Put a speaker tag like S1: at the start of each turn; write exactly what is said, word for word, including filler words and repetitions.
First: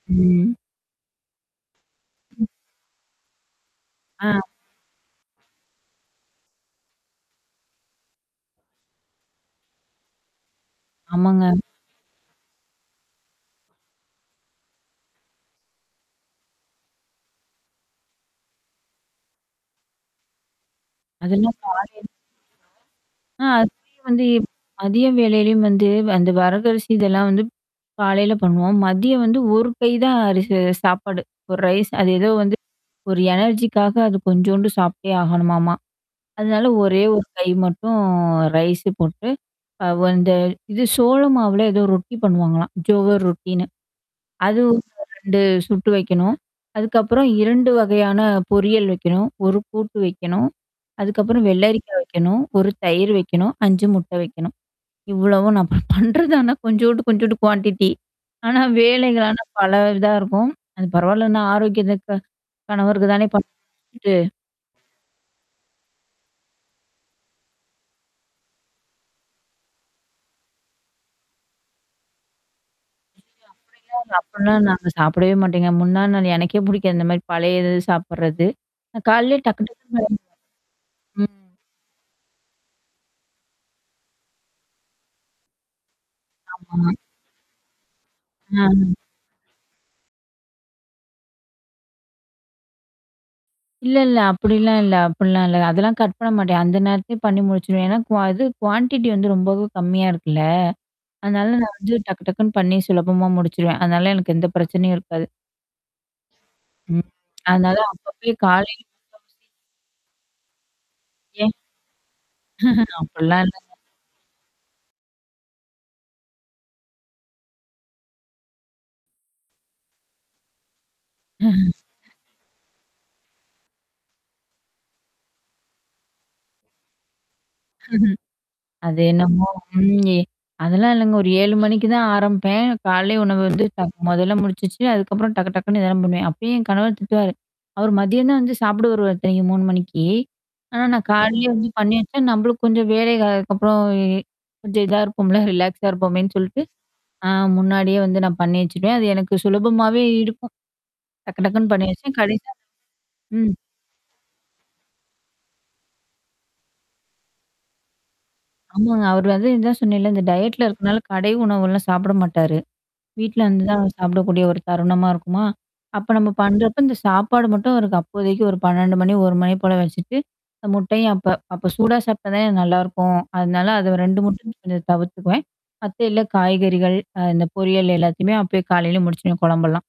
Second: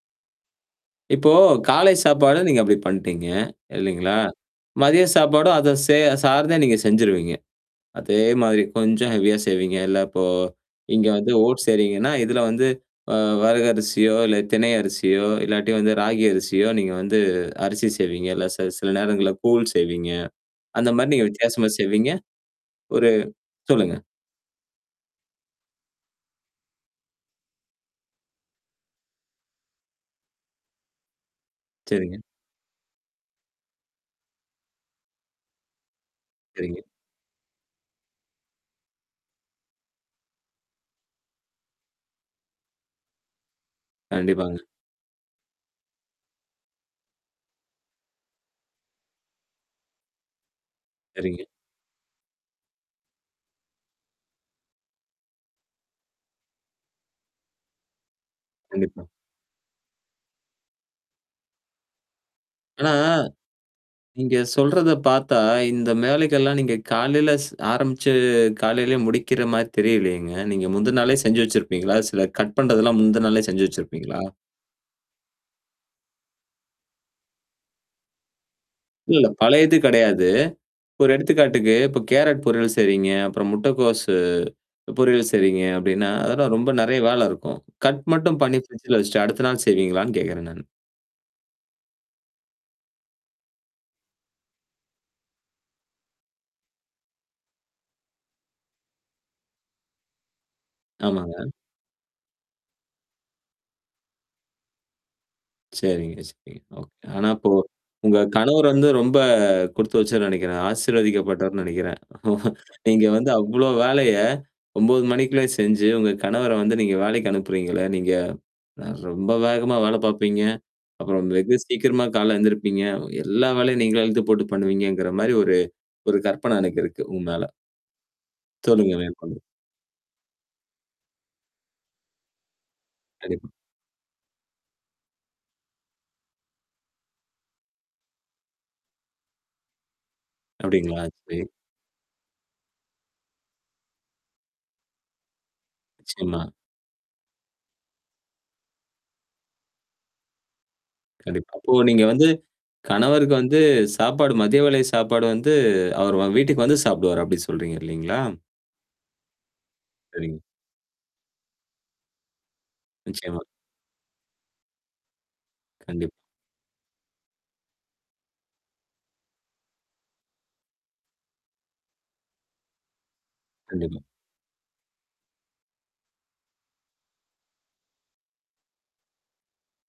S1: ம், ம்.
S2: இப்போ காலை சாப்பாடு
S1: ம்.
S2: நீங்க அப்பிடி பண்ட்டீங்க. இல்லேங்களா!
S1: ஆ.
S2: மதிய சாப்பாடும், அத சே சார்ந்தே நீங்க செஞ்சுருவீங்க. அதே மாதிரி. கொஞ்சம் ஹெவியா செய்வீங்க. இல்ல இப்போ இங்க வந்து
S1: ஆமாங்க.
S2: ஓட்ஸ் செய்றீங்கன்னா, இதுல வந்து அ வரகரிசியோ! இல்ல தினை அரிசியோ! இல்லாட்டி வந்து ராகி அரிசியோ! நீங்க வந்து அரிசி செய்வீங்க. இல்ல ச சில நேரங்கள்ல கூழ் செய்வீங்க. அந்தமாரி நீங்க
S1: அதெல்லாம்
S2: வித்தியாசமா
S1: [unintelligible]
S2: செய்வீங்க? ஒரு
S1: ஆ.
S2: சொல்லுங்க.
S1: அதையும் வந்து மதிய வேலையிலயும் வந்து அந்த வரகரிசி இதெல்லாம் வந்து காலைையில பண்ணுவோம். மதியம் வந்து ஒரு கை தான் அரிசி சாப்பாடு. ஒரு ரைஸ் அது
S2: சரிங்க.
S1: ஏதோ வந்து ஒரு எனர்ஜி க்காக அது கொஞ்சோண்டு சாப்ட்டே ஆகணுமாமா. அதனால
S2: சரிங்க.
S1: ஒரே ஒரு கை மட்டும் ரைஸு போட்டு. அவ அந்த இது சோள மாவுல ஏதோ ரொட்டி பண்ணுவாங்களாம். ஜோகர் ரொட்டின்னு.
S2: கண்டிப்பாங்க.
S1: அதுவும் ரெண்டு சுட்டு வைக்கணும். அதுக்கப்புறம் இரண்டு வகையான பொரியல் வைக்கணும். ஒரு கூட்டு வைக்கணும்.
S2: சரிங்க.
S1: அதுக்கப்புறம் வெள்ளரிக்கா வைக்கணும். ஒரு தயிர் வைக்கணும். அஞ்சு முட்டை வைக்கணும். இவ்வளவும் நான் பண்றது தானா கொஞ்சோண்ட்டு, கொஞ்சோண்ட்டு குவான்ட்டி ஆனா
S2: கண்டிப்பா.
S1: வேலைகள் ஆனா பல இதா இருக்கும். அது பரவால்லன்னா ஆரோக்கியத்துக்கு
S2: ஆனா,
S1: கணவருக்கு தானே பண்றது.
S2: நீங்க சொல்றத பார்த்தா, இந்த வேலைகள்லாம் நீங்க காலையில ஆரம்பிச்சு காலையிலேயே முடிக்கிறமாரி தெரியலேயேங்க. நீங்க முந்தின நாளே செஞ்சு வச்சிருப்பீங்களா? சில கட் பண்றதெல்லாம்
S1: [unintelligible]
S2: முந்தின நாளே செஞ்சு வச்சிருப்பீங்களா?
S1: அப்புட்னா நாங்க சாப்பிடவே மாட்டேங்க. முன்னா நாள் எனக்கே புடிக்காது. இந்தமாரி பழைய இது சாப்புட்றது.
S2: இல்ல, இல்ல.
S1: காலையே டக்கு
S2: பழைய இது
S1: டக்கு
S2: கிடையாது. ஒரு
S1: [unintelligible] ம்.
S2: எடுத்துக்காட்டுக்கு, இப்ப கேரட் பொரியல் செய்றீங்க. அப்புறம் முட்டைக்கோஸ் பொரியல் செய்றீங்க அப்பிடின்னா. அதெல்லாம் ரொம்ப
S1: ஆமா
S2: நிறைய வேல இருக்கும். கட் மட்டும் பண்ணி
S1: அ.
S2: ஃபிரிஜ்ல வச்சுட்டு அடுத்த நாள் செய்வீங்களான்னு கேட்கிறேன் நானு.
S1: இல்ல, இல்ல. அப்பிடிலாம் இல்ல. அப்பிடிலாம் இல்ல. அதெல்லாம் கட் பண்ண மாட்டேன். அந்த நேரத்திலே பண்ணி முடிச்சுருவேன். ஏன்னா கு அது குவான்டிட்டி வந்து ரொம்பவும் கம்மியா இருக்குல்ல. அதனால
S2: ஆமாங்க.
S1: நான் வந்து டக்கு டக்குன்னு பண்ணி சுலபமா முடிச்சுருவேன். அதனால எனக்கு எந்த பிரச்சனையும் இருக்காது.
S2: சரிங்க, சரிங்க.
S1: ம்.
S2: ஓகே. ஆனா இப்போ.
S1: அதனால
S2: உங்க
S1: அப்பவே
S2: கணவர்
S1: காலைையில
S2: வந்து ரொம்ப
S1: [unintelligible]
S2: குடுத்து வச்சவர்ன்னு நெனைக்கிறேன்.
S1: எ.
S2: ஆசீர்வதிக்கப்பட்டவர்ன்னு நெனைக்கிறேன் நீங்க வந்து
S1: அப்புட்லாம்
S2: அவ்ளோ
S1: இல்லங்க.
S2: வேலைய ஒம்போது மணிக்குள்ளே செஞ்சு, உங்க கணவர வந்து நீங்க வேலைக்கு அனுப்புறீங்கள? நீங்க. அ ரொம்ப வேகமா வேல பார்ப்பீங்க. அப்புறம் வெகு சீக்கிரமா கால எழுந்திருப்பீங்க. எல்லா வேலையும் நீங்கள எழுத்து போட்டு பண்ணுவீங்கங்கிறமாரி ஒரு, ஒரு கற்பன எனக்கு இருக்கு உங் மேல.
S1: ம்ஹ்ம்.
S2: சொல்லுங்க
S1: அது
S2: மேற்கொண்டு.
S1: என்னமோ ம். அதெல்லாம் இல்லங்க ஒரு ஏழு மணிக்கு தான் ஆரம்பப்பேன். காலை உணவு
S2: கண்டிப்பா.
S1: வந்து டக் மொதல்ல முடிச்சுவச்சு அதுக்கப்புறம் டக்கு டக்குன்னு இதலாம் பண்ணுவேன். அப்பயே என் கணவன் திட்டுவாரு. அவரு மதியம் தான் வந்து சாப்புட வருவாரு இத்தனைக்கும் மூனு மணிக்கி. ஆனா,
S2: அப்பிடிங்களா!
S1: நான்
S2: சரி.
S1: காலைய வந்து பண்ணி வச்சா, நம்மளுக்கு கொஞ்சம் வேலைகள் அதுக்கப்புறம் கொஞ்சம் இதா இருக்கும்ல. ரிலாக்ஸா இருப்போமேன்னு
S2: நிச்சயமா.
S1: சொல்லிட்டு ஆ முன்னாடியே வந்து நான் பண்ணி வச்சுருவேன். அது எனக்கு சுலபமாவே இருக்கும். டக்கு
S2: கண்டிப்பா.
S1: டக்கக்குன்னு
S2: இப்போ
S1: பண்ணி
S2: நீங்க
S1: வச்சுருவேன்.
S2: வந்து
S1: கடைசியா,
S2: கணவருக்கு
S1: ம்.
S2: வந்து சாப்பாடு மதிய வேலை சாப்பாடு வந்து அவர் வ வீட்டுக்கு வந்து சாப்பிடுவாரு. அப்பிடி சொல்றீங்க இல்லேங்களா!
S1: ஆமாங்க. அவர் வந்து இததான் சொன்னேல, இந்த
S2: சரிங்க.
S1: டயட்ல இருக்கனால கடை உணவுெல்லாம் சாப்பிட மாட்டாரு. வீட்ல
S2: நிச்சயமா.
S1: வந்து தான் சாப்பிடக்கூடிய ஒரு தருணமா இருக்குமா! அப்ப
S2: கண்டிப்பா.
S1: நம்ம பண்றப்ப இந்த சாப்பாடு மட்டும் அவருக்கு அப்போதைக்கு ஒரு பன்னெண்டு மணி ஒரு மணி போல வச்சுட்டு. இந்த முட்டையும் அப்ப அப்ப சூடா சாப்டட்டா தானே நல்லாருக்கும். அதனால அத
S2: கண்டிப்பா.
S1: ரெண்டும் மட்டும் கொஞ்சம் தவிர்த்துக்குவேன். மத்த எல்லா காய்கறிகள், அ இந்த பொரியல் எல்லாத்தையுமே அப்பயே காலையில முடிச்சுருவேன்ம் கொழம்பெல்லாம்.